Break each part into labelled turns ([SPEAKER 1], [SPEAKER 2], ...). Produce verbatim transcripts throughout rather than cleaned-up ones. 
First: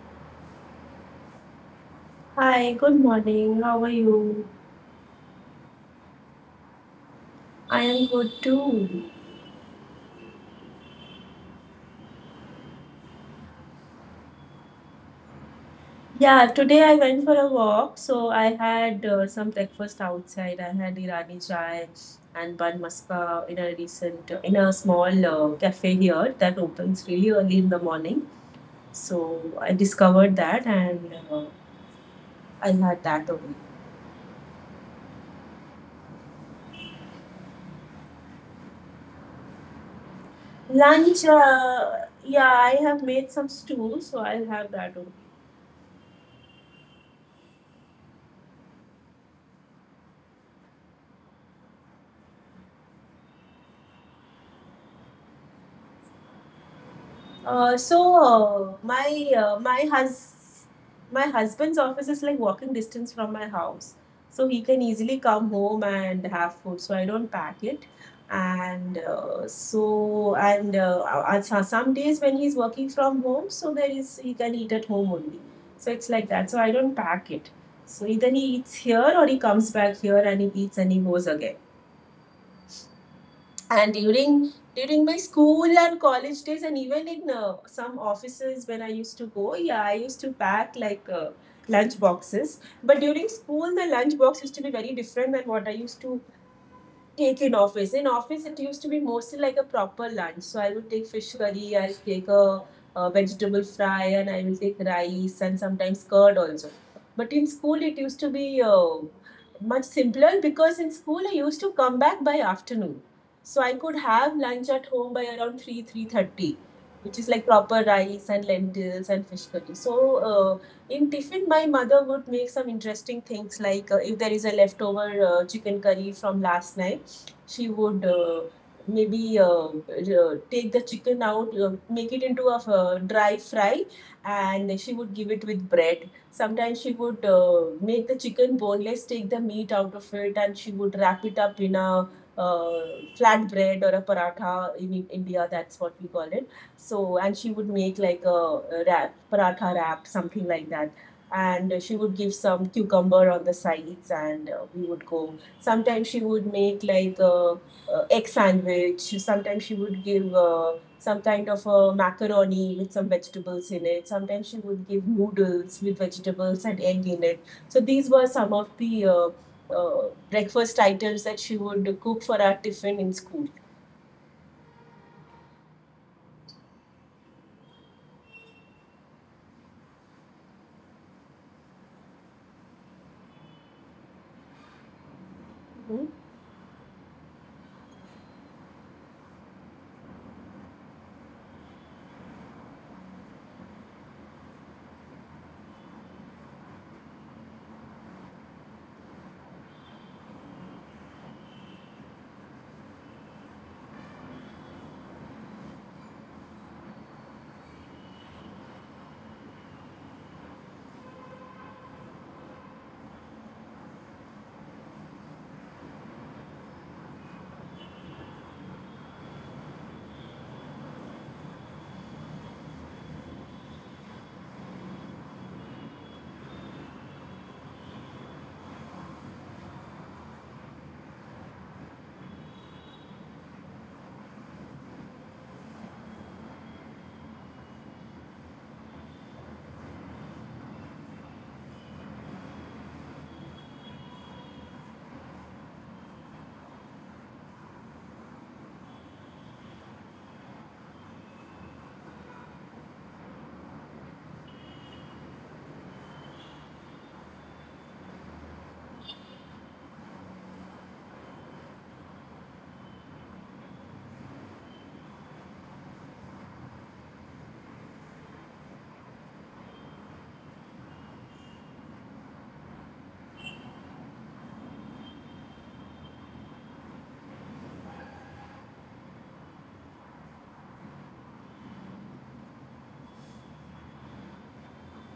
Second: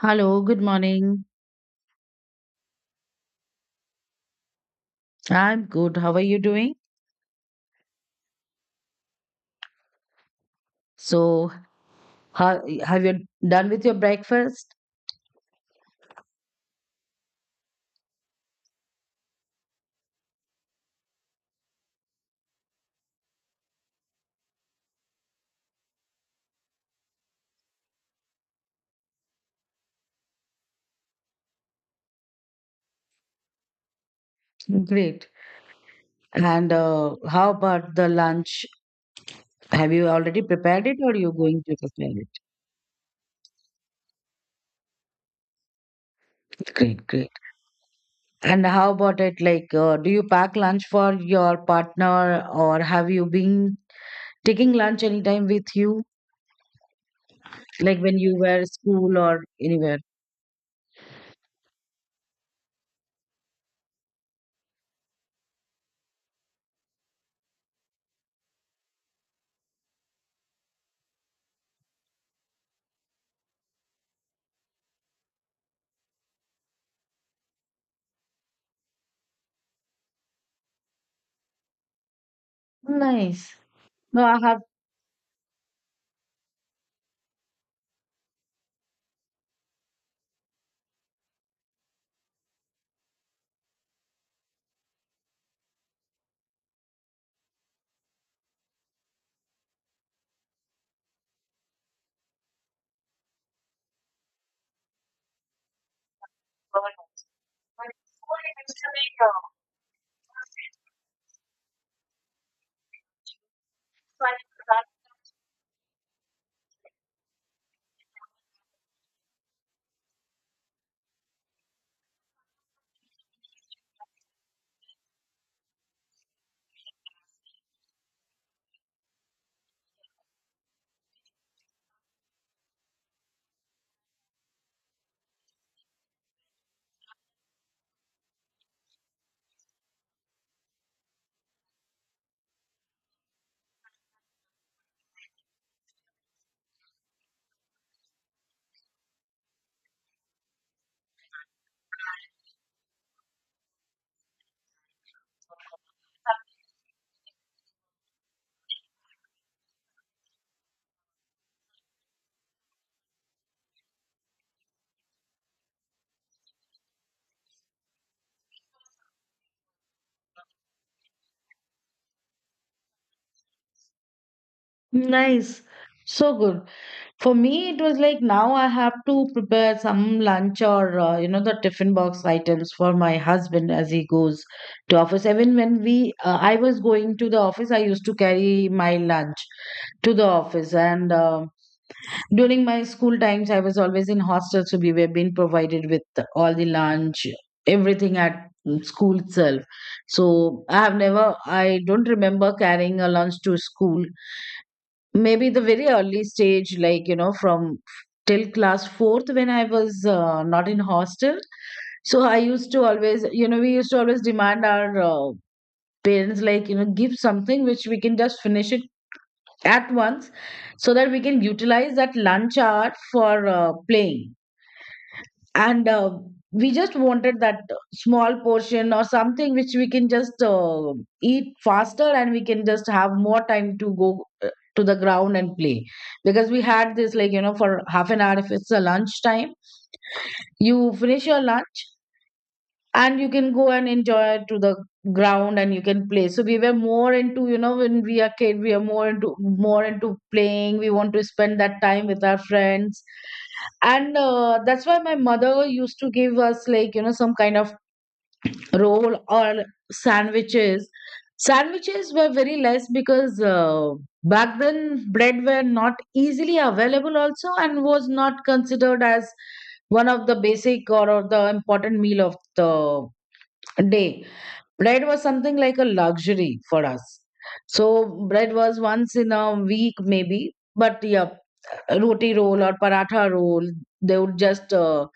[SPEAKER 1] Hello, good morning.
[SPEAKER 2] Hi, good morning. How are you?
[SPEAKER 1] I'm good. How are you doing?
[SPEAKER 2] I am good too.
[SPEAKER 1] So, how, have you done with your breakfast?
[SPEAKER 2] Yeah, today I went for a walk, so I had uh, some breakfast outside. I had Irani chai and bun maska in a recent uh, in a small uh, cafe here that opens really early in the morning. So I discovered that and uh, I had that only.
[SPEAKER 1] Great. And uh, how about the lunch? Have you already prepared it or
[SPEAKER 2] Lunch,
[SPEAKER 1] you going to
[SPEAKER 2] uh,
[SPEAKER 1] prepare it?
[SPEAKER 2] yeah, I have made some stew, so I'll have that only.
[SPEAKER 1] Great, great. And how about it? Like, uh, do you pack lunch for your partner or have you been taking lunch anytime with you?
[SPEAKER 2] Uh, so
[SPEAKER 1] Like when you were
[SPEAKER 2] uh,
[SPEAKER 1] school
[SPEAKER 2] my
[SPEAKER 1] or
[SPEAKER 2] uh, my
[SPEAKER 1] anywhere?
[SPEAKER 2] hus my husband's office is like walking distance from my house, so he can easily come home and have food. So I don't pack it, and uh, so and uh, uh, so- some days when he's working from home, so there is he can eat at home only. So it's like that. So I don't pack it. So either he eats here or he comes back here and he eats and he goes again,
[SPEAKER 1] Nice.
[SPEAKER 2] and
[SPEAKER 1] No, I
[SPEAKER 2] during during my school and college days and even in uh, some offices when I used to go, yeah, I used to pack like uh, lunch boxes. But during school the lunch box used to be very different than what I used to take in office. In office, it used to be mostly like a proper lunch. So I would take fish curry, I'll take a, a vegetable fry, and I will take rice and sometimes curd also.
[SPEAKER 1] have.
[SPEAKER 2] But in school, it used to be uh, much simpler because in school I used to come back by afternoon. So I could have lunch at home by around three, three thirty, which is like proper rice and lentils and fish curry. So uh, in tiffin, my mother would make some interesting things like, uh, if there is a leftover uh, chicken curry from last night, she would, uh, maybe uh, uh, take the chicken out, uh, make it into a uh, dry fry, and she would give it with bread. Sometimes she would uh, make the chicken boneless, take the meat out of it, and she would wrap it up in a uh, flat bread or a paratha in India, that's what we call it. So, and she would make like a, a wrap, paratha wrap, something like that. And she would give some cucumber on the sides, and uh, we would go. Sometimes she would make like a, a egg sandwich. Sometimes she would give uh, some kind of a macaroni with some vegetables in it. Sometimes she would give noodles with vegetables and egg in it. So these were some of the uh, uh, breakfast items that she would cook for our tiffin in school.
[SPEAKER 1] Nice. So good. For me, it was like now I have to prepare some lunch or, uh, you know, the tiffin box items for my husband as he goes to office. Even when
[SPEAKER 2] Mhm.
[SPEAKER 1] we, uh, I was going to the office, I used to carry my lunch to the office. And, um, during my school times, I was always in hostel, so we were being provided with all the lunch, everything at school itself. So I have never, I don't remember carrying a lunch to school. Maybe the very early stage, like, you know, from till class fourth when I was uh, not in hostel. So I used to always, you know, we used to always demand our uh, parents, like, you know, give something which we can just finish it at once so that we can utilize that lunch hour for uh, playing. And uh, we just wanted that small portion or something which we can just uh, eat faster and we can just have more time to go uh, to the ground and play. Because we had this, like, you know, for half an hour, if it's a lunch time, you finish your lunch and you can go and enjoy to the ground and you can play. So we were more into, you know when we are kid, we are more into more into playing. We want to spend that time with our friends, and uh, that's why my mother used to give us, like, you know some kind of roll or sandwiches. Sandwiches were very less because uh, back then bread were not easily available also and was not considered as one of the basic or, or the important meal of the day. Bread was something like a luxury for us. So bread was once in a week maybe, but yeah, roti roll or paratha roll, they would just uh,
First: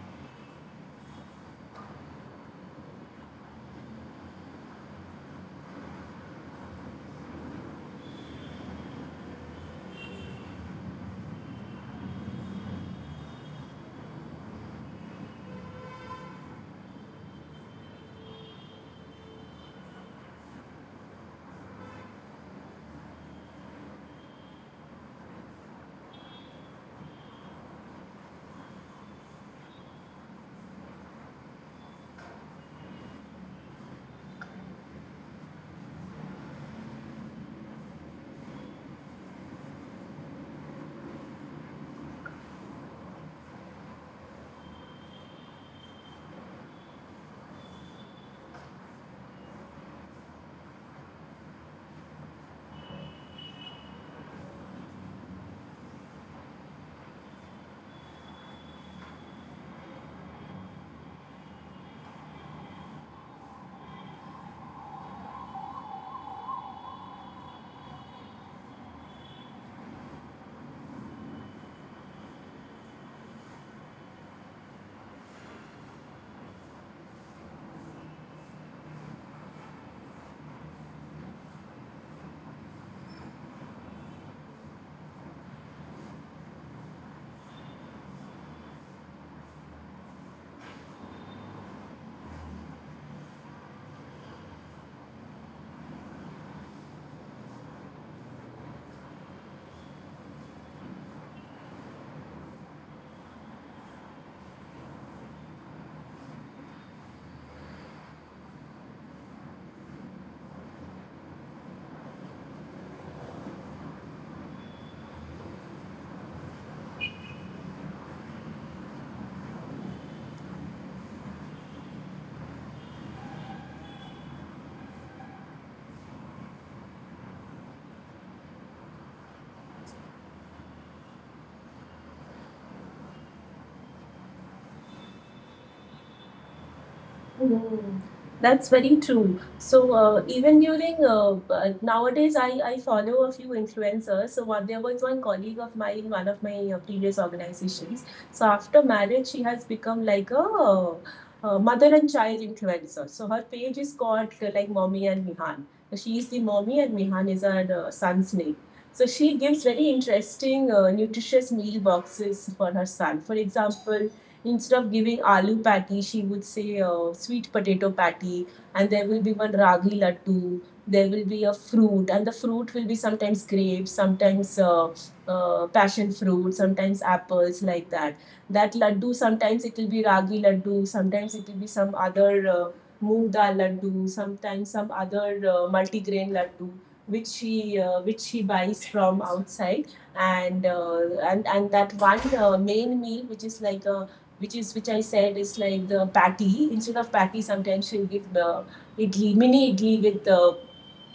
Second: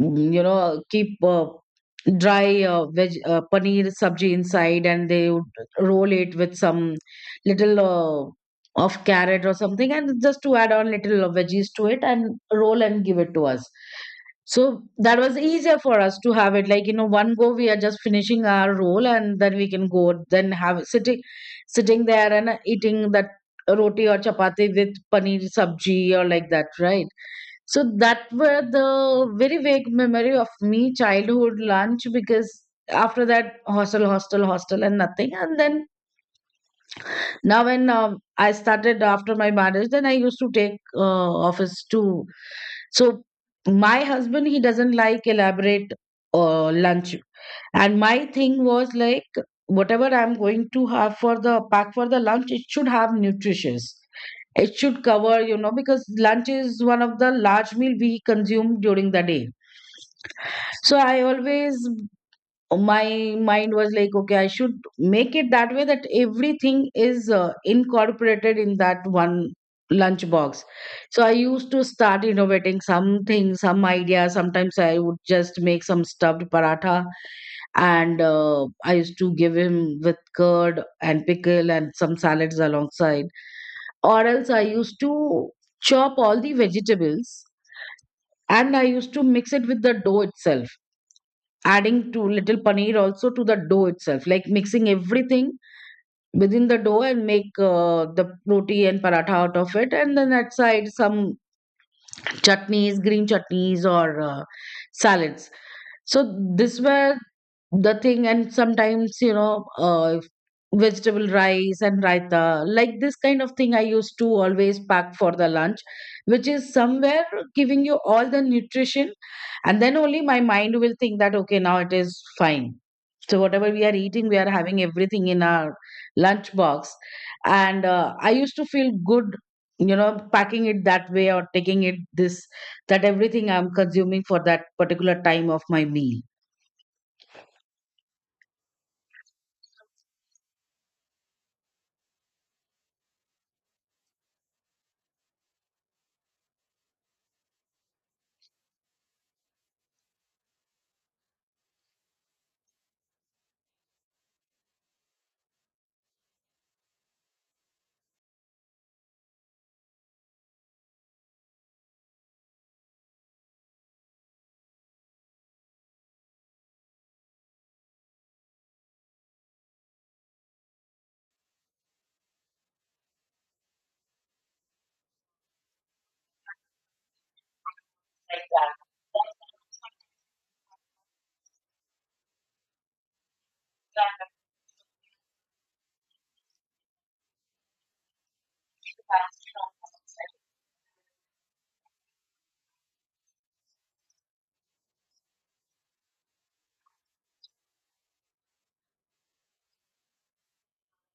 [SPEAKER 1] mm, you know keep uh, dry uh, veg uh, paneer sabji inside, and they would roll it with some little uh, of carrot or something and just to add on little of veggies to it and roll and give it to us. So that was easier for us to have it, like, you know one go. We are just finishing our roll and then we can go, then have sitting sitting there and uh, eating that roti or chapati with paneer sabji or like that, right? So that were the very vague memory of me childhood lunch, because after that, hostel, hostel, hostel, and nothing. And then now, when um, I started after my marriage, then I used to take uh, office too. So, my husband, he doesn't like elaborate uh, lunch. And my thing was like, whatever I'm going to have for the pack for the lunch, it should have nutritious. It should cover, you know, because lunch is one of the large meal we consume during the day. So I always uh, my mind was like, okay, I should make it that way that everything is uh, incorporated in that one lunch box. So I used to start innovating something, some idea. Sometimes I would just make some stuffed paratha, and uh, I used to give him with curd and pickle and some salads alongside, or else I used to chop all the vegetables and I used to mix it with the dough itself, adding too little paneer also to the dough itself, like mixing everything within the dough and make uh, the roti and paratha out of it, and then that side some chutneys, green chutneys or uh, salads. So this were the thing, and sometimes you know uh, vegetable rice and raita, like this kind of thing I used to always pack for the lunch, which is somewhere giving you all the nutrition, and then only my mind will think that okay now it is fine, so whatever we are eating, we are having everything in our lunch box. And uh, I used to feel good, you know, packing it that way or taking it this, that everything I'm consuming for that particular time of my meal.
[SPEAKER 2] Mm, that's very true. So uh, even during uh, uh, nowadays, I, I follow a few influencers. So one, there was one colleague of mine in one of my uh, previous organizations. So after marriage, she has become like a, uh, uh, mother and child influencer. So her page is called, uh, like, Mommy and Mihan. So she is the mommy and Mihan is her uh, son's name. So she gives very interesting uh, nutritious meal boxes for her son. For example, instead of giving aloo patty, she would say uh, sweet potato patty, and there will be one ragi laddu. There will be a fruit, and the fruit will be sometimes grapes, sometimes uh, uh, passion fruit, sometimes apples, like that. That laddu, sometimes it will be ragi laddu, sometimes it will be some other uh, moong dal laddu, sometimes some other uh, multigrain laddu, which she uh, which she buys from outside, and uh, and and that one uh, main meal which is like a which is which I said is like the patty. Instead of patty, sometimes she'll give the idli, mini idli with the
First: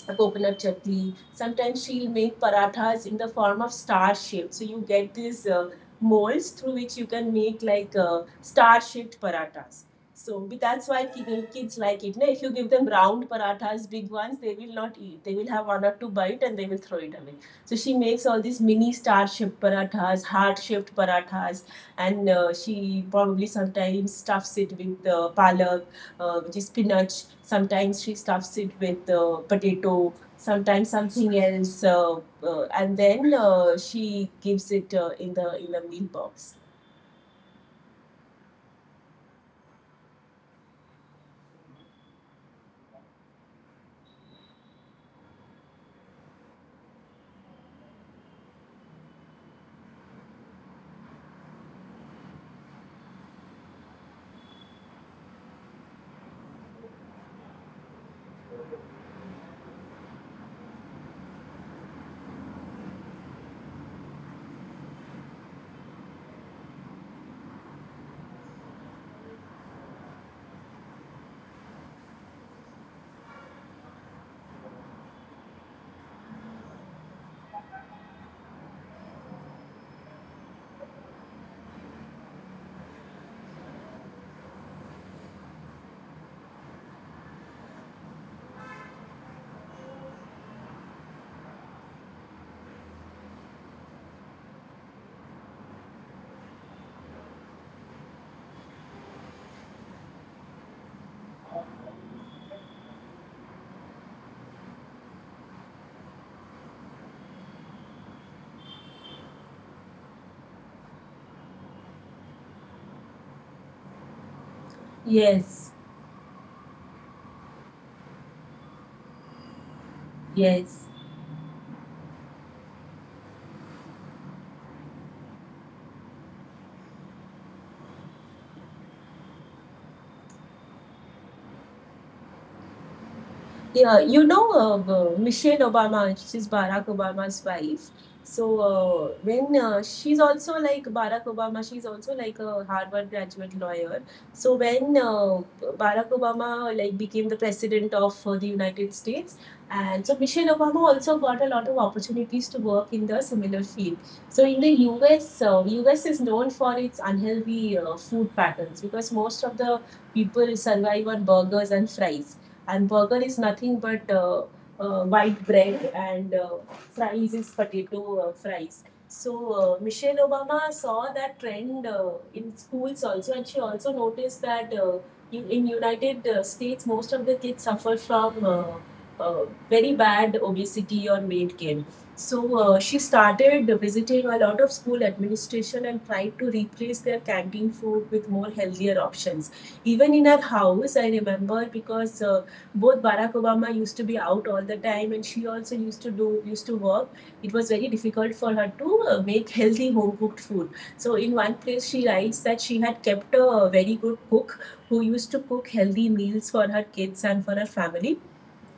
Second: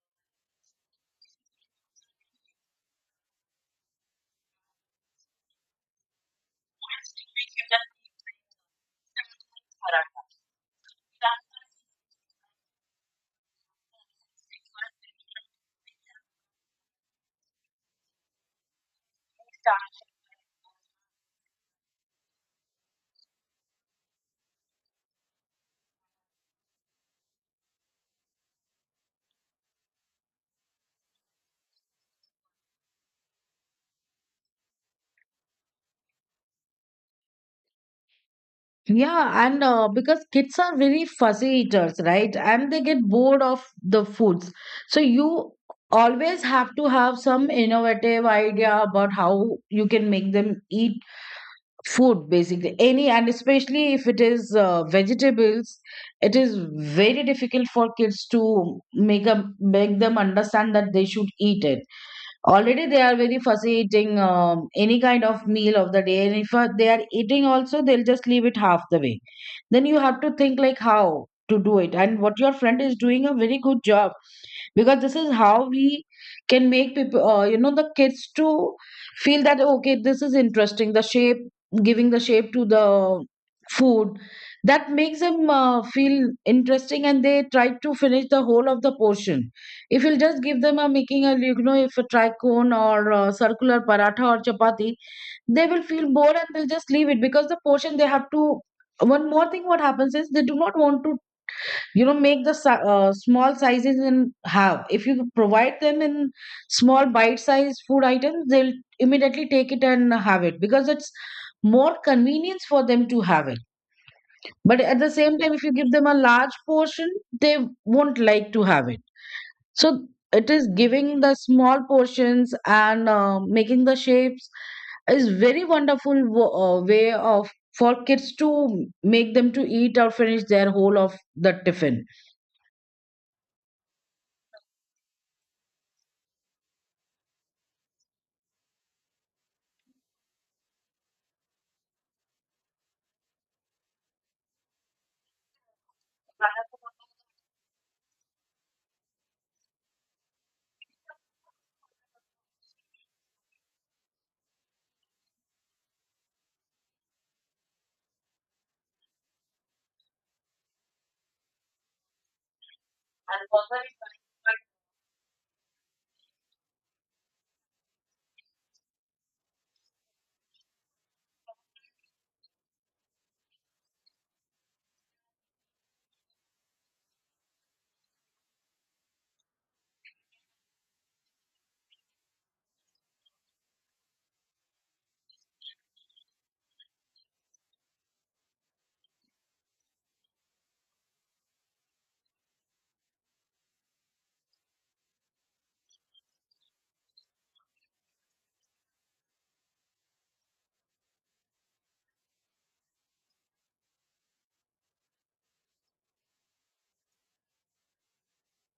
[SPEAKER 2] a coconut chutney. Sometimes she'll make parathas in the form of star shape. So you get these uh, molds through which you can make like uh, star shaped parathas. So that's why kids like it. Na? If you give them round parathas, big ones, they will not eat. They will have one or two bite and they will throw it away. So she makes all these mini star shaped parathas, heart shaped parathas, and uh, she probably sometimes stuffs it with uh, palak, uh, which is spinach. Sometimes she stuffs it with uh, potato, sometimes something else, uh, uh, and then uh, she gives it uh, in the in the meal box.
[SPEAKER 1] Yeah, and uh, because kids are very fussy eaters, right? And they get bored of the foods. So you always have to have some innovative idea about how you can make them eat food basically any, and especially if it is uh, vegetables, it is very difficult for kids to make up make them understand that they should eat it. Already they are very fussy eating um, any kind of meal of the day, and if uh, they are eating also, they'll just leave it half the way. Then you have to think like how to do it, and what your friend is doing a very good job, because this is how we can make people, uh, you know the kids, to feel that okay this is interesting. The shape, giving the shape to the food, that makes them uh, feel interesting, and they try to finish the whole of the portion. If you'll just give them a making a, you know if a tricone or a circular paratha or chapati, they will feel bored and they'll just leave it because the portion they have to. One more thing what happens is they do not want to, you know make the si- uh, small sizes and have. If you provide them in small bite size food items, they'll immediately take it and have it because it's more convenience for them to have it. But at the same time if
[SPEAKER 2] Yes,
[SPEAKER 1] you give them a large portion, they won't like to have it. So it is
[SPEAKER 2] yes.
[SPEAKER 1] giving the small portions and uh, making the shapes is very wonderful wo- uh, way of for kids to make them to eat or finish their whole of the tiffin.
[SPEAKER 2] Yeah, you know, uh, uh, Michelle Obama, she's Barack Obama's wife. So uh, when uh, she's also like Barack Obama, she's also like a Harvard graduate lawyer. So when, uh, Barack Obama like became the president of uh, the United States, and so Michelle Obama also got a lot of opportunities to work in the similar field. So in the U S, uh, U S is known for its unhealthy uh, food patterns because most of the people survive on burgers and fries, and burger is nothing but uh, uh, white bread and, uh, fries is potato uh, fries. So uh, Michelle Obama saw that trend uh, in schools also, and she also noticed that uh, in United uh, States most of the kids suffer from uh, uh, very bad obesity or weight gain. So uh, she started visiting a lot of school administration and tried to replace their canteen food with more healthier options. Even in our house, I remember because uh, both Barack Obama used to be out all the time, and she also used to do used to work. It was very difficult for her to uh, make healthy home cooked food. So in one place, she writes that she had kept a very good cook who used to cook healthy meals for her kids and for her family,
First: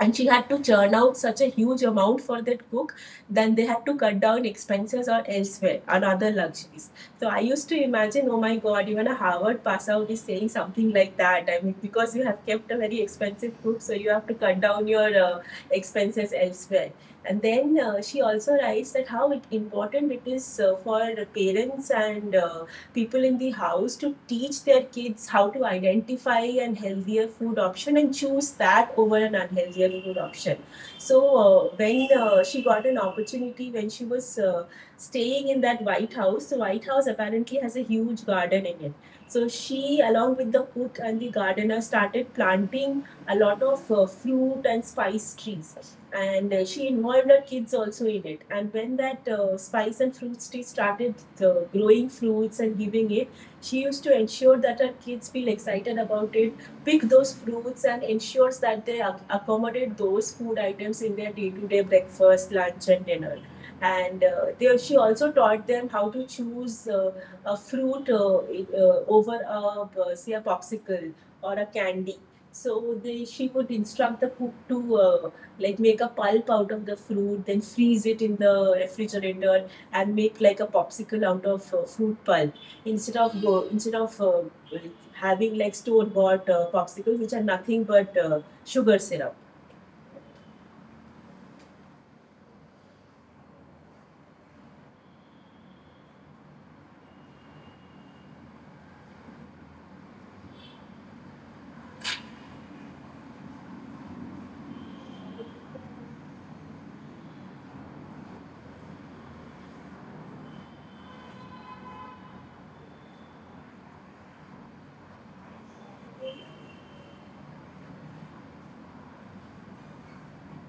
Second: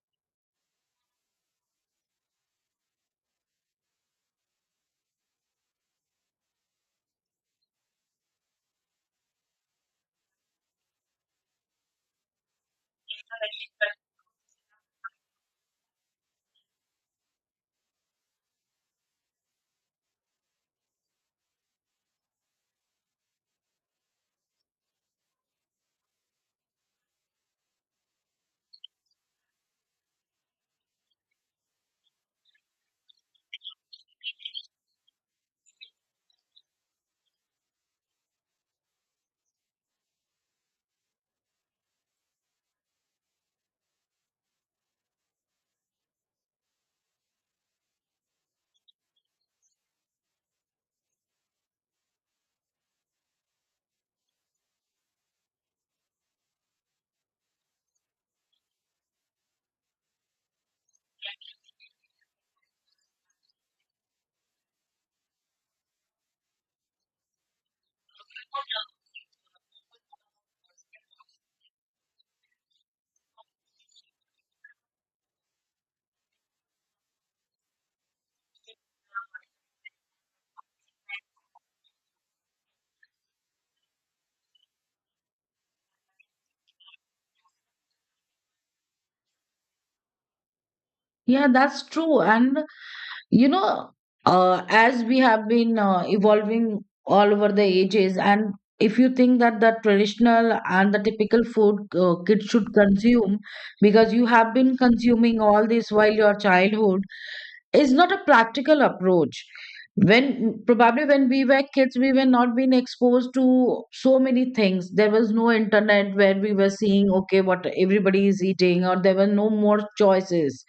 [SPEAKER 2] and she had to churn out such a huge amount for that book. Then they had to cut down expenses or elsewhere on other luxuries. So I used to imagine, oh my god, even a Harvard pass out is saying something like that. I mean, because you have kept a very expensive book, so you have to cut down your uh, expenses elsewhere. And then uh, she also writes that how important it is uh, for parents and uh, people in the house to teach their kids how to identify an healthier food option and choose that over an unhealthier food option. So uh, when uh, she got an opportunity, when she was uh, staying in that White House, the White House apparently has a huge garden in it. So she, along with the cook and the gardener, started planting a lot of uh, fruit and spice trees, and uh, she involved her kids also in it. And when that uh, spice and fruits tree started uh, growing fruits and giving it, she used to ensure that her kids feel excited about it, pick those fruits, and ensures that they ac- accommodate those food items in their day-to-day breakfast, lunch and dinner. And uh, they, she also taught them how to choose uh, a fruit, uh, uh, over a, uh, say, a popsicle or a candy. So they, she would instruct the cook to, uh, like, make a pulp out of the fruit, then freeze it in the refrigerator and make like a popsicle out of uh, fruit pulp, instead of go instead of uh, having like store bought uh, popsicles which are nothing but uh, sugar syrup.
[SPEAKER 1] Yeah, that's true. And, you know, uh, as we have been uh, evolving all over the ages, and if you think that the traditional and the typical food uh, kids should consume, because you have been consuming all this while your childhood, is not a practical approach. When probably when we were kids, we were not being exposed to so many things. There was no internet where we were seeing, okay, what everybody is eating, or there were no more choices.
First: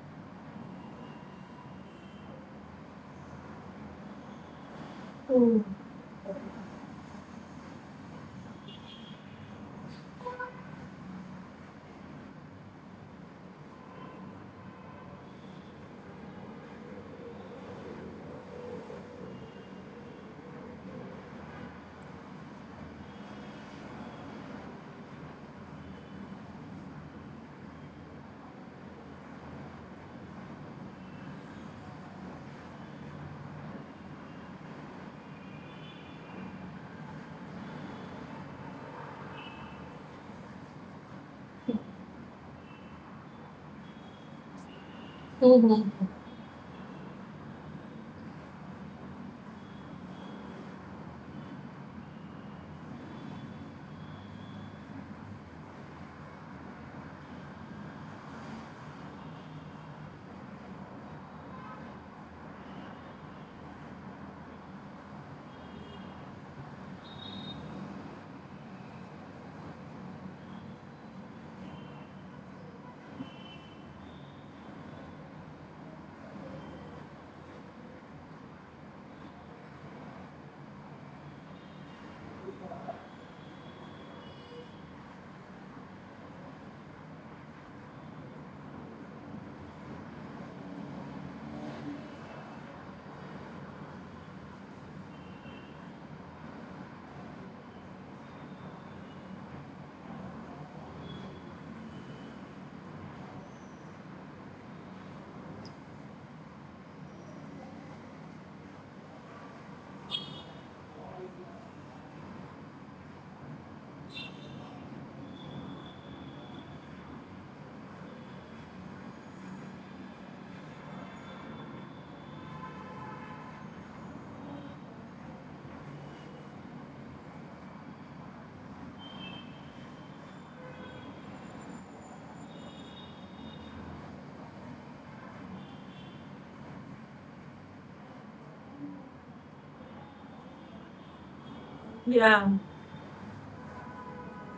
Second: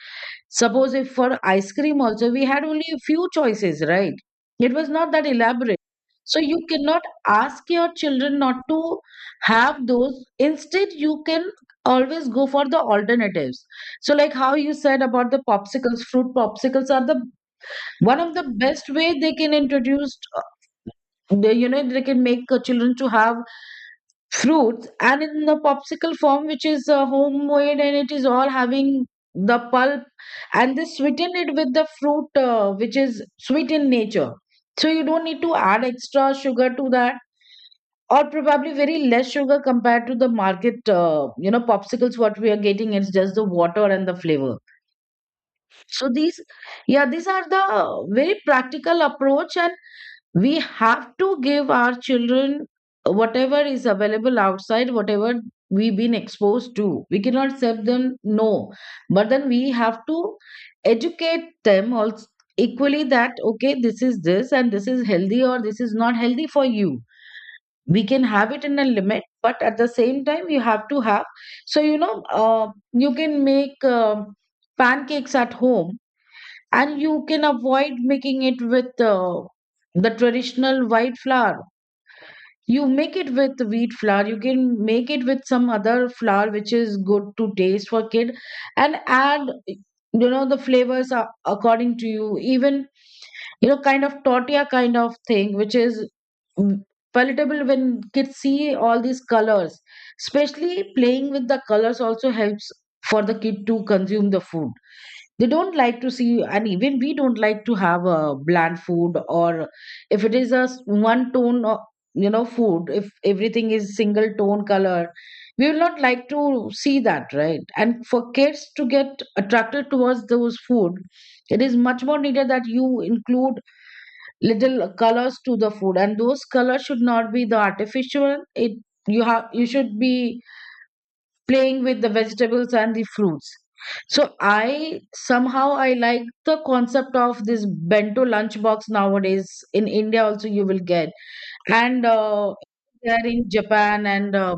[SPEAKER 1] Suppose if for ice cream also, we had only a few choices, right? It was not that
[SPEAKER 2] Hmm.
[SPEAKER 1] elaborate. So you cannot ask your children not to have those. Instead, you can always go for the alternatives. So, like how you said about the popsicles, fruit popsicles are the one of the best way they can introduce. uh, They, you know, they can make uh, children to have fruits and in the popsicle form which is uh, homemade and it is all having the pulp, and they sweeten it with the fruit uh, which is sweet in nature, so you don't need to add extra sugar to that, or probably very less sugar compared to the market uh, you know popsicles what we are getting. It's just the water and the flavor. So these, yeah, these are the uh, very practical approach. And we have to give our children whatever is available outside. Whatever we've been exposed to, we cannot serve them, no, but then we have to educate them also equally that okay this is this and this is healthy or this is not healthy for you. We can have it in a limit, but at the same time you have to have. So you know uh, you can make um pancakes at home, and you can avoid making it with uh, the traditional white flour. You make it with wheat flour. You can make it with some other flour which is good to taste for kid, and add, you know the flavors are according to you, even you know kind of tortilla kind of thing which is mm, palatable. When kids see all these colors, especially playing with the colors also helps for the kid to consume the food. They don't like to see, and even we don't like to have a bland food or if it is a one tone of, you know food, if everything is single tone color, we will not like to see that, right? And for kids to get attracted towards those food, it is much more needed that you include little colors to the food, and those colors should not be the artificial. It you have you should be playing with the vegetables and the fruits. So I somehow I like the concept of this bento lunchbox. Nowadays in India also you will get. And
[SPEAKER 2] Yeah.
[SPEAKER 1] uh, there in Japan and uh,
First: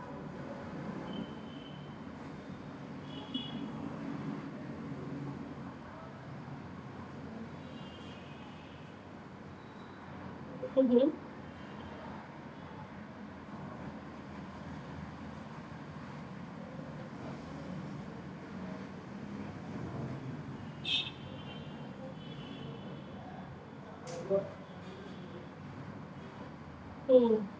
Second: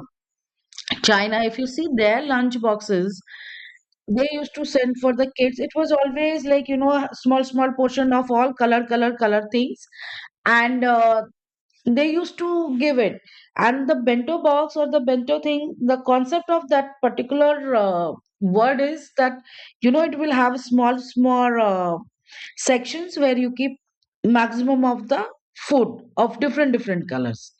[SPEAKER 1] China, if you see their lunch boxes they used to send for the kids, it was always like, you know a small small portion of all color color color things. And
[SPEAKER 2] Mm-hmm.
[SPEAKER 1] uh, they used to give it. And the bento box, or the bento thing, the concept of that particular uh, word is that, you know, it will have small small uh, sections where you keep maximum of the food of different different
[SPEAKER 2] Hmm.
[SPEAKER 1] colors.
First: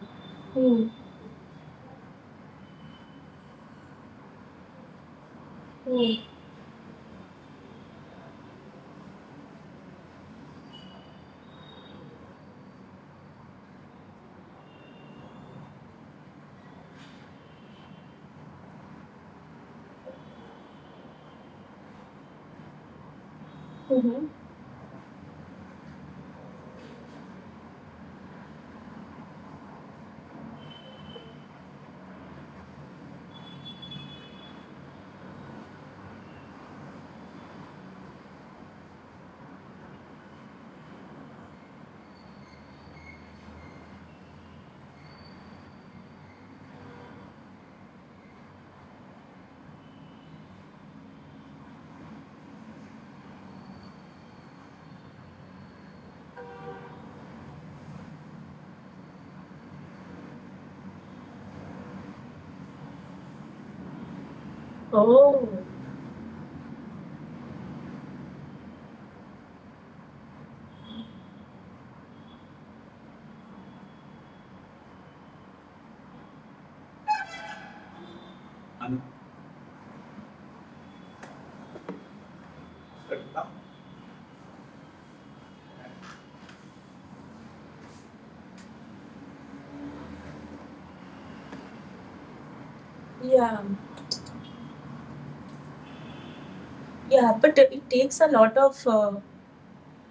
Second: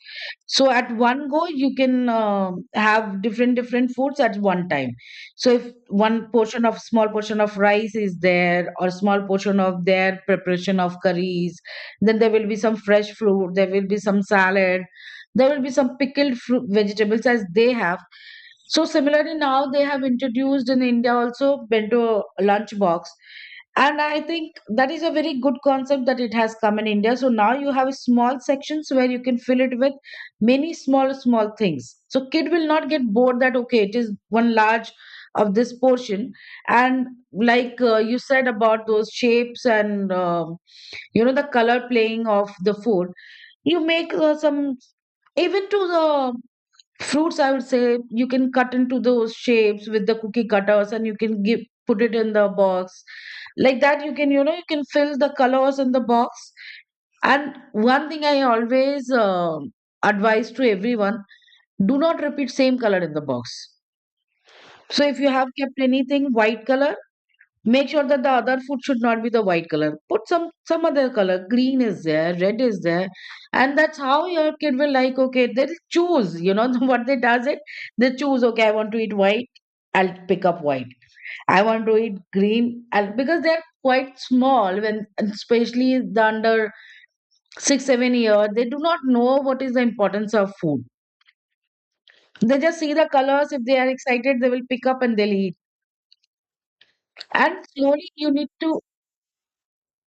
[SPEAKER 1] So
[SPEAKER 2] Hmm.
[SPEAKER 1] at one go you can um have different different foods at one time. So if
[SPEAKER 2] Hmm.
[SPEAKER 1] one portion of, small portion of rice is there, or small portion of their preparation of curries, then there will be some fresh fruit, there will be some salad, there will be some pickled fruit, vegetables as they have. So similarly, now they have introduced in India also bento lunch box. And I
[SPEAKER 2] Mm-hmm.
[SPEAKER 1] think that is a very good concept that it has come in India. So now you have small sections where you can fill it with many small, small things. So kid will not get bored that, okay, it is one large of this portion. And like, uh, you said about those shapes and uh, you know, the color playing of the food, you make uh, some, even to the fruits I would say, you can cut into those shapes with the cookie cutters, and you can give, put it in the box. Like that you can, you know, you can fill the colors in the box. And one thing I always uh, advise to everyone: do not repeat same color in the box. So if you
[SPEAKER 2] Oh.
[SPEAKER 1] have kept anything white color, make sure that the other food should not be the white color. Put some some other color. Green is there, red is there, and that's how your kid will like. Okay, they'll choose. You know what they does it. They choose. Okay, I want to eat white, I'll pick up white. I want to eat green, I'll, because they're quite small, when especially the under six seven year, they do not know what is the importance of food. They just see the colors.
[SPEAKER 2] Yeah.
[SPEAKER 1] If they are excited they will pick up and they'll eat.
[SPEAKER 2] Yeah. But
[SPEAKER 1] And
[SPEAKER 2] it
[SPEAKER 1] slowly
[SPEAKER 2] takes a
[SPEAKER 1] you need
[SPEAKER 2] lot
[SPEAKER 1] to—
[SPEAKER 2] of uh,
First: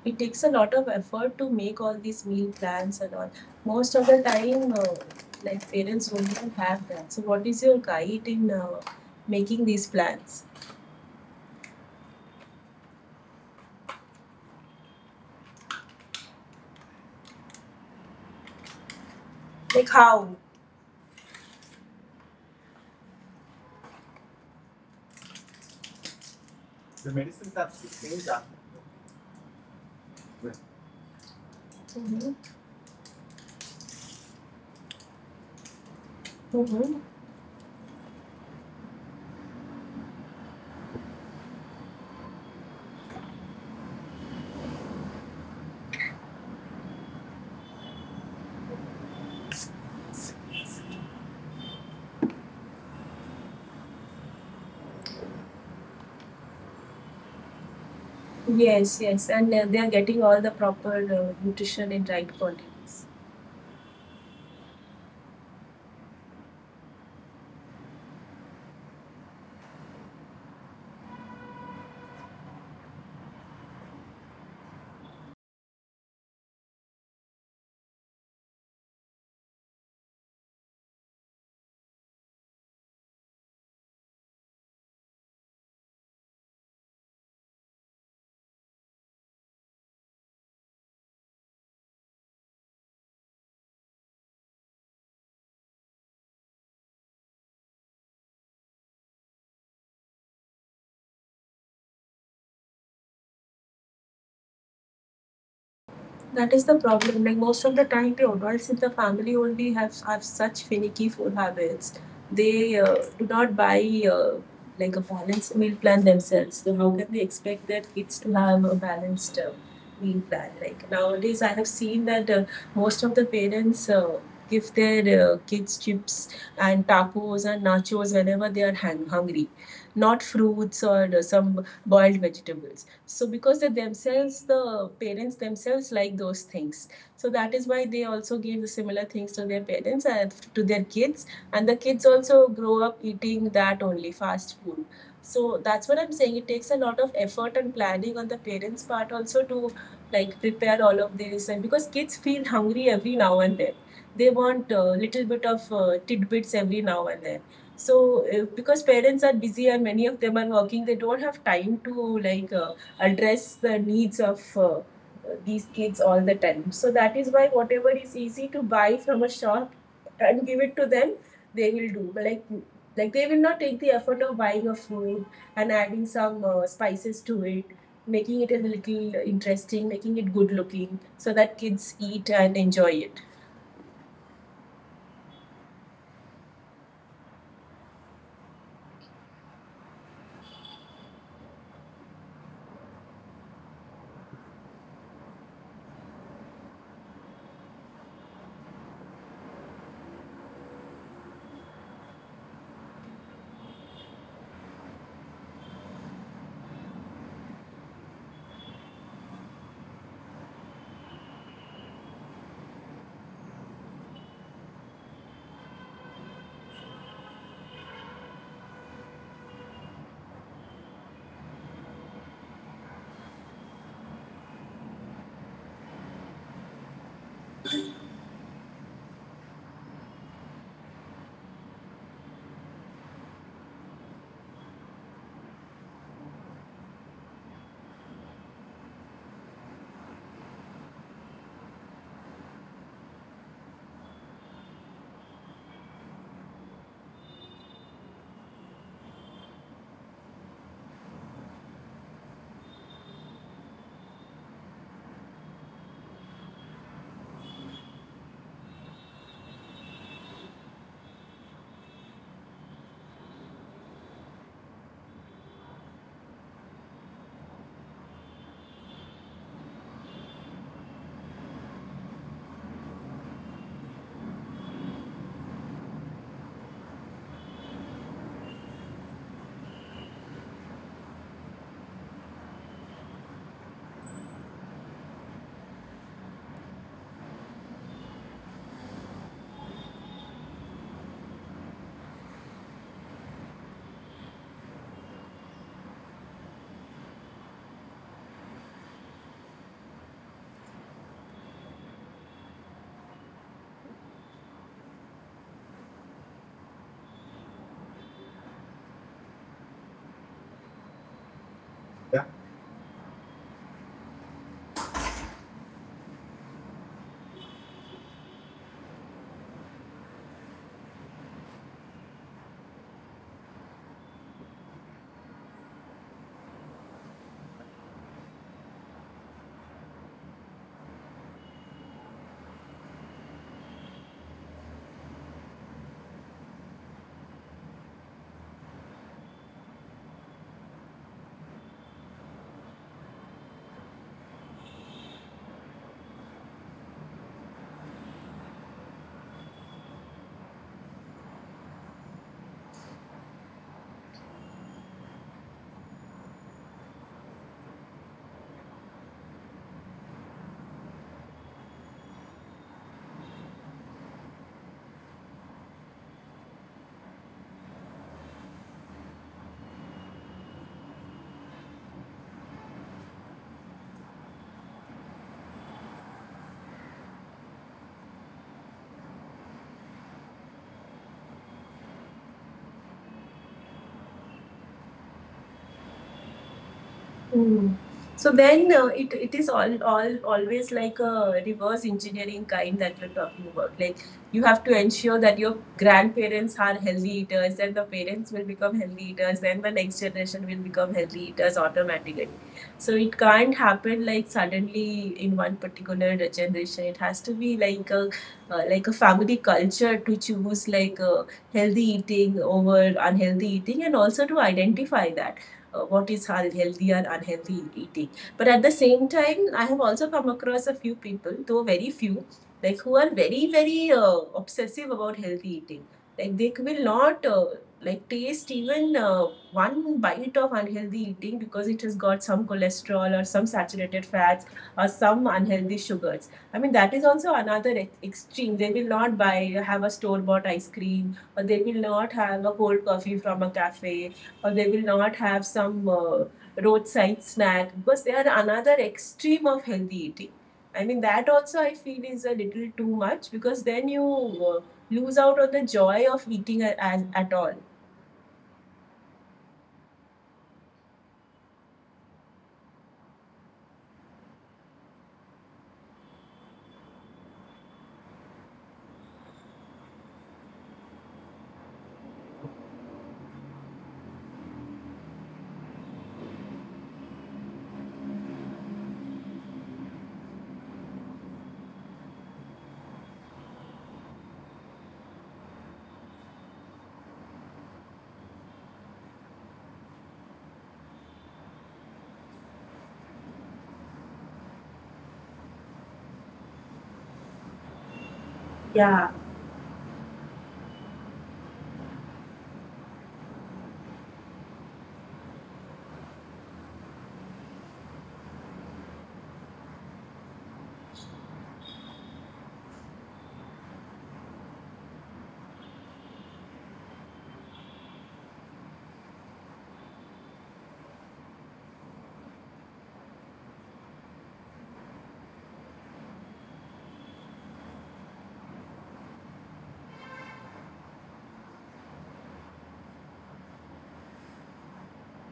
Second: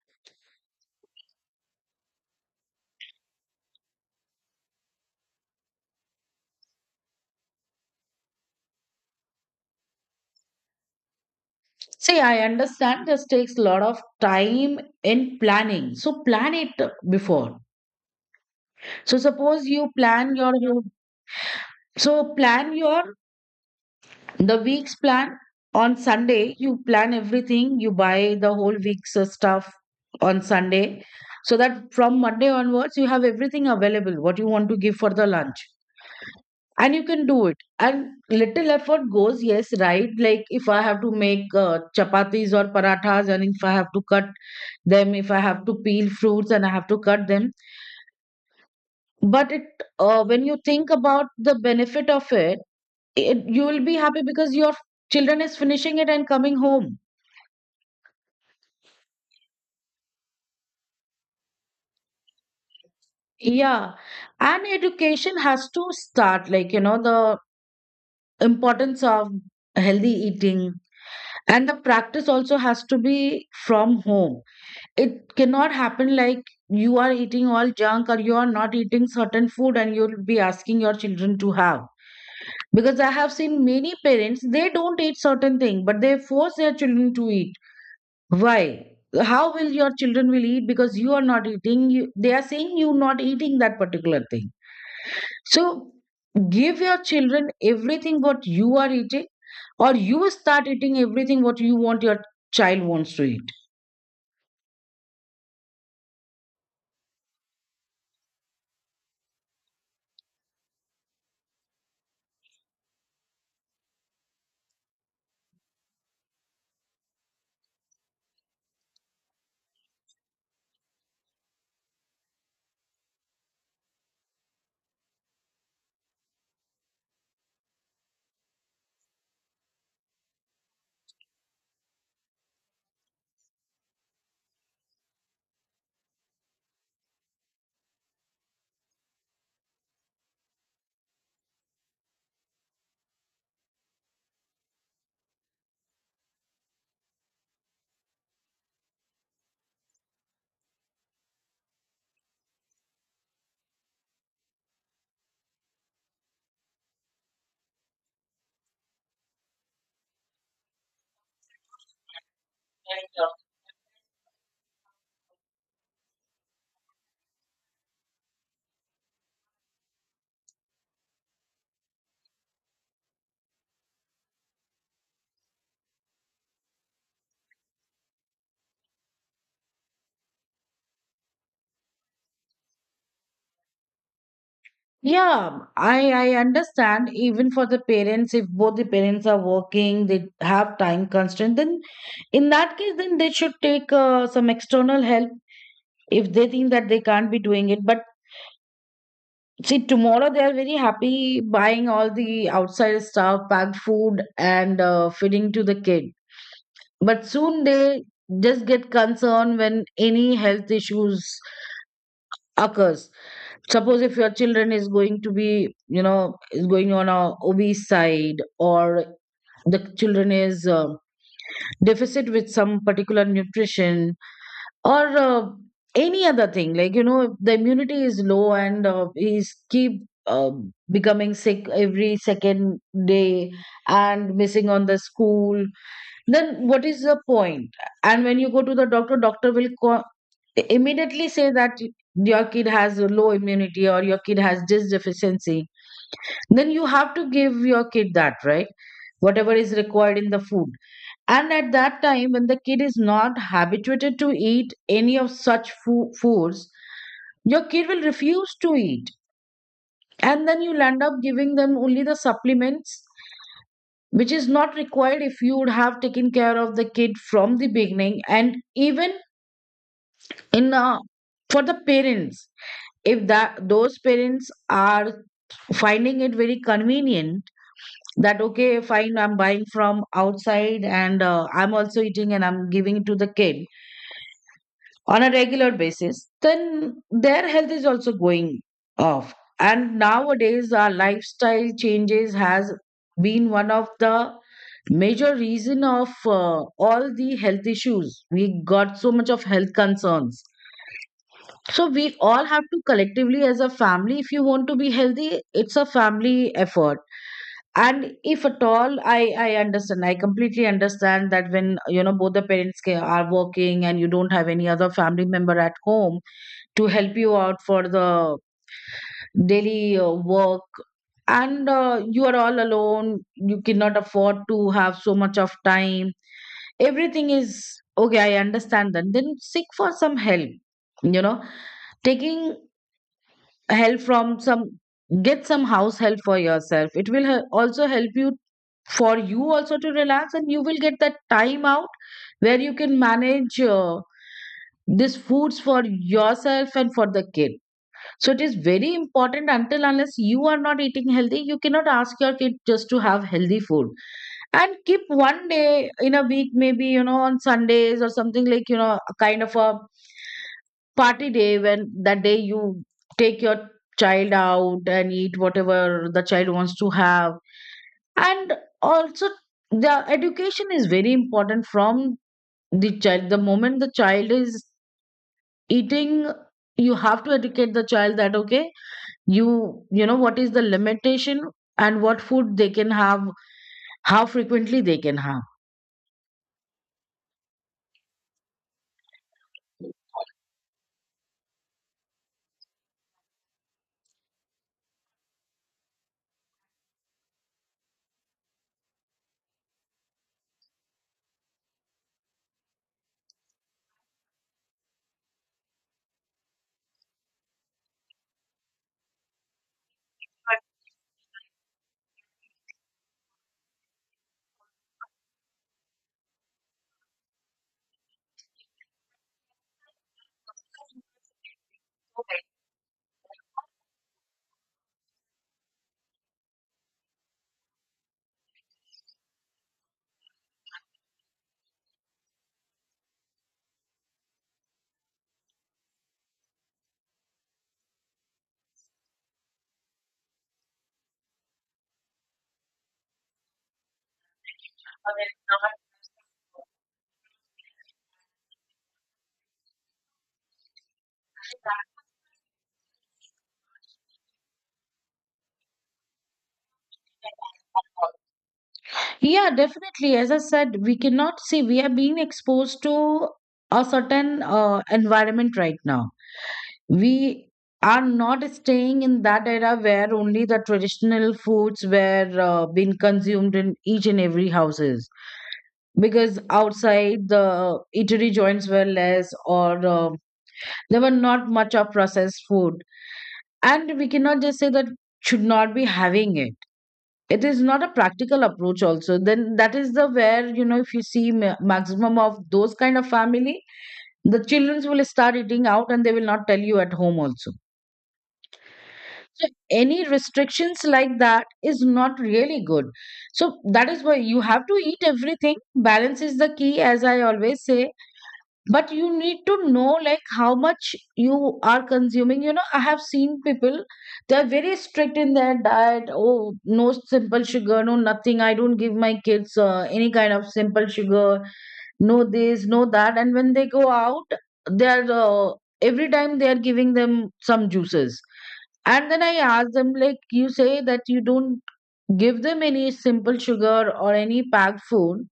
[SPEAKER 2] it takes a lot of effort to make all these meal plans and all. Most of the time, uh, like parents don't even have that. So, what is your guide in uh, making these plans?
[SPEAKER 1] see, I understand this takes a lot of time in planning. So plan it before. So suppose
[SPEAKER 2] Like
[SPEAKER 1] you
[SPEAKER 2] how?
[SPEAKER 1] plan your whole- so plan your, the week's plan on Sunday. You plan everything. You buy the whole week's uh, stuff on Sunday, so that from
[SPEAKER 2] Mm-hmm.
[SPEAKER 1] Monday onwards you have everything available. What you want to give for the lunch, and
[SPEAKER 2] Mm-hmm.
[SPEAKER 1] you can do it. And little effort goes. Yes, right. Like if I have to make uh, chapatis or parathas, and if I have to cut them, if I have to peel fruits and I have to cut them. But it, uh, when you think about the benefit of it, it, you will be happy because your children is finishing it and coming home.
[SPEAKER 2] Yes, yes, and uh, they are getting all the proper uh, nutrition in right quantities.
[SPEAKER 1] Yeah, and education has to start like, you know, the importance of healthy eating, and the practice also has to be from home. It cannot happen like you are eating all junk, or you are not eating certain food and you'll be asking your children to have. Because I have seen many parents, they don't eat certain thing, but they force their children to eat. Why? How will your children will eat, because you are not eating? You, they are saying you not eating that particular thing. So give your children everything what you are eating, or you start eating everything what you want your child wants to eat.
[SPEAKER 2] That is the problem. Like most of the time, the adults in the family only have have such finicky food habits. They uh, do not buy, uh, like, a balanced meal plan themselves. So how can they expect their kids to have a balanced uh, meal plan? Like nowadays, I have seen that uh, most of the parents. Uh, Give their uh, kids chips and tacos and nachos whenever they are hang- hungry, not fruits or uh, some boiled vegetables. So because they themselves the parents themselves like those things, so that is why they also give the similar things to their parents and to their kids, and the kids also grow up eating that only fast food. So that's what I'm saying, it takes a lot of effort and planning on the parents part also to like prepare all of this, and because kids feel hungry every now and then, they want a little bit of uh, tidbits every now and then. So uh, because parents are busy and many of them are working, they don't have time to like uh, address the needs of uh, these kids all the time. So that is why whatever is easy to buy from a shop and give it to them, they will do. Like like they will not take the effort of buying a food and adding some uh, spices to it, making it a little interesting, making it good looking, so that kids eat and enjoy it.
[SPEAKER 1] Yeah, I I understand. Even for the parents, if both the parents are working, they have time constraint. Then in that case, then they should take uh, some external help if they think that they can't be doing it. But see, tomorrow they are very happy buying all the outside stuff, packed food, and uh, feeding to the kid, but soon they just get concerned when any health issues occurs. Suppose if your children is going to be, you know, is going on a obese side, or the children is um deficit with some particular nutrition, or uh, any other thing, like, you know, if the immunity is low and uh, he's keep uh, becoming sick every second day and missing on the school, then what is the point point? And when you go to the doctor, doctor will co- immediately say that your kid has a low immunity, or your kid has this deficiency, then you have to give your kid that, right, whatever is required in the food. And at that time, when the kid is not habituated to eat any of such foo- foods, your kid will refuse to eat. And then you'll end up giving them only the supplements, which is not required if you would have taken care of the kid from the beginning. And even in uh, for the parents, if that those parents are finding it very convenient that, okay, fine, I'm buying from outside and uh, I'm also eating and I'm giving it to the kid on a regular basis, then their health is also going off. And nowadays, our lifestyle changes has been one of the major reason of uh, all the health issues. We got so much of health concerns. So we all have to collectively, as a family, if you want to be healthy, it's a family effort. And if at all, I I understand, I completely understand that, when you know, both the parents ca- are working and you don't have any other family member at home to help you out for the daily uh, work, and uh, you are all alone, you cannot afford to have so much of time, everything is— okay, I understand that, then seek for some help, you know, taking help from some, get some house help for yourself. It will he- also help you, for you also to relax, and you will get that time out where you can manage uh, these foods for yourself and for the kid. So it is very important, until unless you are not eating healthy, you cannot ask your kid just to have healthy food. And keep one day in a week, maybe, you know, on Sundays or something, like, you know, a kind of a party day when that day you take your child out and eat whatever the child wants to have. And also, the education is very important from the child. The moment the child is eating, you have to educate the child that, okay, you you know, what is the limitation, and what food they can have, how frequently they can have.
[SPEAKER 2] Mm. So then uh, it, it is all, all always like a reverse engineering kind that you're talking about. Like you have to ensure that your grandparents are healthy eaters, then the parents will become healthy eaters, then the next generation will become healthy eaters automatically. So it can't happen like suddenly in one particular generation. It has to be like a uh, like a family culture to choose like uh, healthy eating over unhealthy eating, and also to identify that uh, what is healthy or unhealthy eating. But at the same time, I have also come across a few people, though very few, like who are very, very uh, obsessive about healthy eating. Like they will not uh, like taste even uh, one bite of unhealthy eating because it has got some cholesterol or some saturated fats or some unhealthy sugars. I mean that is also another e- extreme. They will not buy have a store bought ice cream, or they will not have a cold coffee from a cafe, or they will not have some uh, roadside snack because they are another extreme of healthy eating. I mean, that also I feel is a little too much because then you uh, lose out on the joy of eating at at all.
[SPEAKER 1] Yeah, definitely, as I said, we cannot see, we are being exposed to a certain uh, environment right now. We are not staying in that era where only the traditional foods were uh, being consumed in each and every houses, because outside the eatery joints were less, or uh, there were not much of processed food. And we cannot just say that should not be having it, it is not a practical approach also. Then that is the— where, you know, if you see ma- maximum of those kind of family, the children will start eating out and they will not tell you at home also.
[SPEAKER 2] Yeah.
[SPEAKER 1] So any restrictions like that is not really good. So that is why you have to eat everything. Balance is the key, as I always say. But you need to know like how much you are consuming. You know, I have seen people, they're very strict in their diet. Oh no, simple sugar no, nothing, I don't give my kids uh, any kind of simple sugar, no this, no that. And when they go out, they're uh, every time they are giving them some juices. And then I ask them, like, you say that you don't give them any simple sugar or any packed food,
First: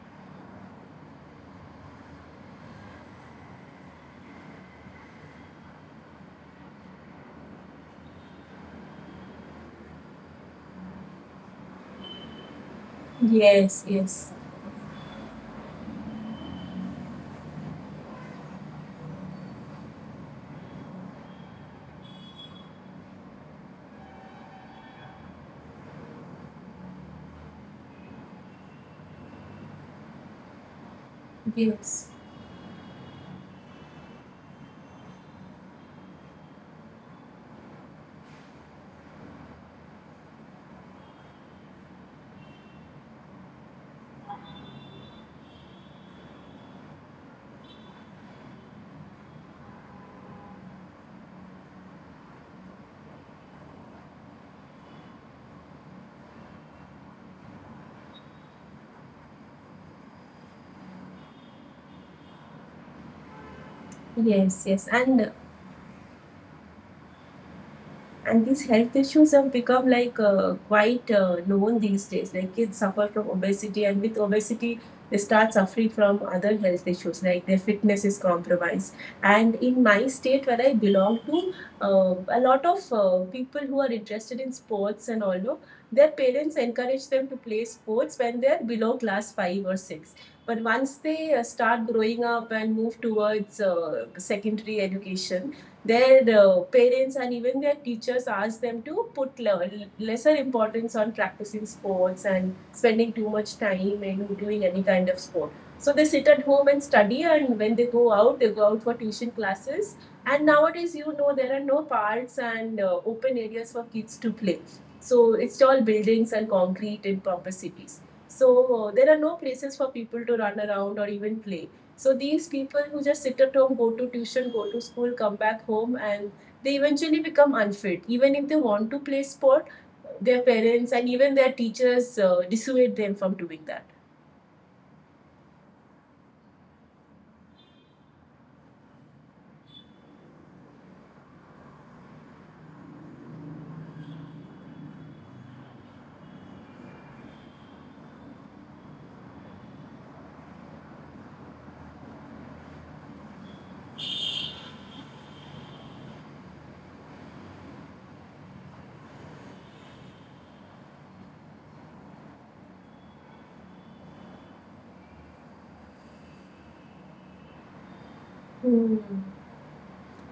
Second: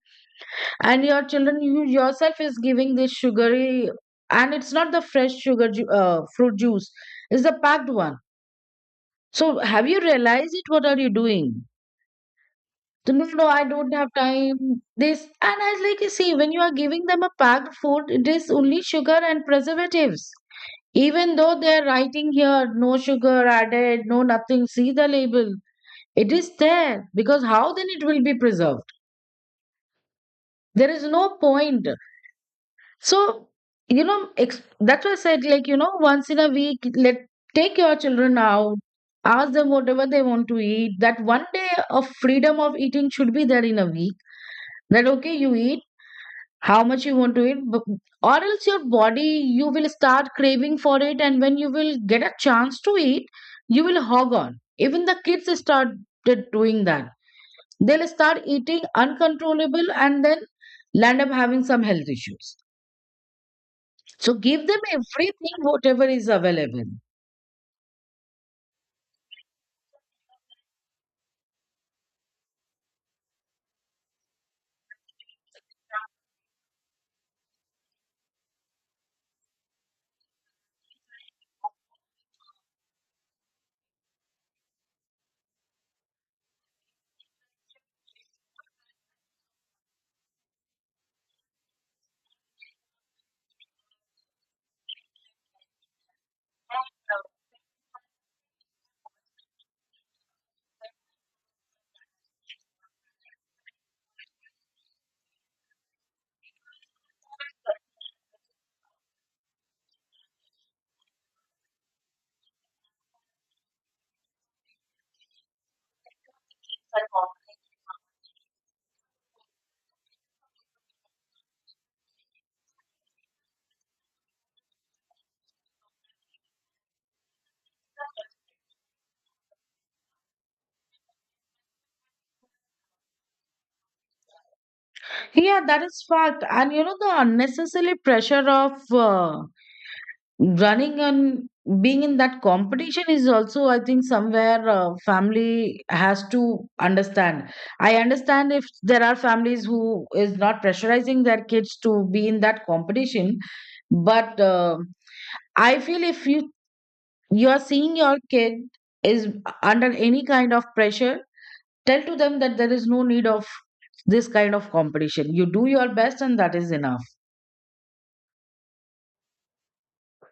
[SPEAKER 1] and your children, you yourself is giving this sugary. And it's not the fresh sugar ju- uh, fruit juice, it's the packed one. So have you realized it what are you doing? So, no no, I
[SPEAKER 2] Yes,
[SPEAKER 1] don't have
[SPEAKER 2] yes,
[SPEAKER 1] time, this. And I was like, you see, when you are giving them a packed food, it is only sugar and preservatives. Even though they are writing here, no sugar added, no nothing, see the label, it is there, because how then it will be preserved? There is no point.
[SPEAKER 2] yes,
[SPEAKER 1] So, you know, ex- that's why I said, like, you know, once in a week, let take your children out, ask them whatever they want to eat. That one day of freedom of eating should be there in a week. That okay, you eat how much you want to eat, but, or else your body, you will start craving for it, and when you will get a chance to eat, you will hog on. Even the kids started doing that. They'll start eating uncontrollable and then land up having some health issues. So
[SPEAKER 2] yes,
[SPEAKER 1] give them
[SPEAKER 2] yes. And
[SPEAKER 1] everything, whatever is available.
[SPEAKER 2] and these health issues have become like uh, quite uh, known these days, like kids suffer from obesity, and with obesity they start suffering from other health issues like their fitness is compromised. And in my state where I belong to, uh, a lot of uh, people who are interested in sports and all, no, their parents encourage them to play sports when they are below class five or six. But once they uh, start growing up and move towards uh, secondary education, their uh, parents and even their teachers ask them to put lesser importance on practicing sports and spending too much time in doing any kind of sport. So they sit at home and study, and when they go out, they go out for tuition classes. And nowadays, you know, there are no parks and uh, open areas for kids to play. So it's all buildings and concrete in proper cities. So uh, there are no places for people to run around or even play. So these people who just sit at home, go to tuition, go to school, come back home, and they eventually become unfit. Even if they want to play sport, their parents and even their teachers uh, dissuade them from doing that.
[SPEAKER 1] Yeah, that is fact. And you know, the unnecessary pressure of uh, running and being in that competition is also, I think, somewhere uh, family has to understand. I understand if there are families who is not pressurizing their kids to be in that competition, but uh, I feel if you you are seeing your kid is under any kind of pressure, tell to them that there is no need of this kind of competition. You do your best and that is enough.
[SPEAKER 2] Hmm.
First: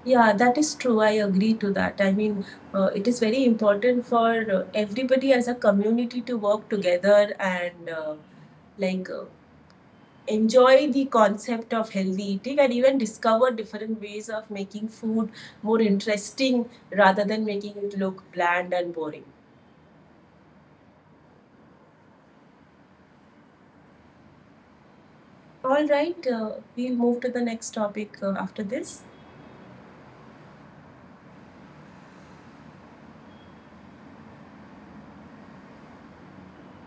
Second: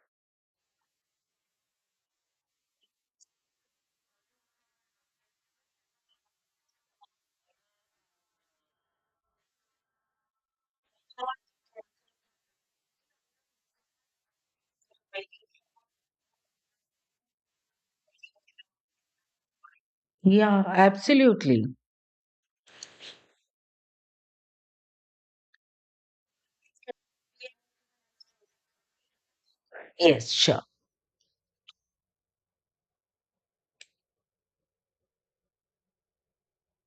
[SPEAKER 2] Yeah, that is true. I agree to that. I mean, uh, it is very important for uh, everybody as a community to work together and uh, like uh, enjoy the concept of healthy eating and even discover different ways of making food more interesting rather than making it look bland and boring.
[SPEAKER 1] Yeah, absolutely.
[SPEAKER 2] All right, uh, we'll move to the next topic uh, after this.
[SPEAKER 1] Yes, sure.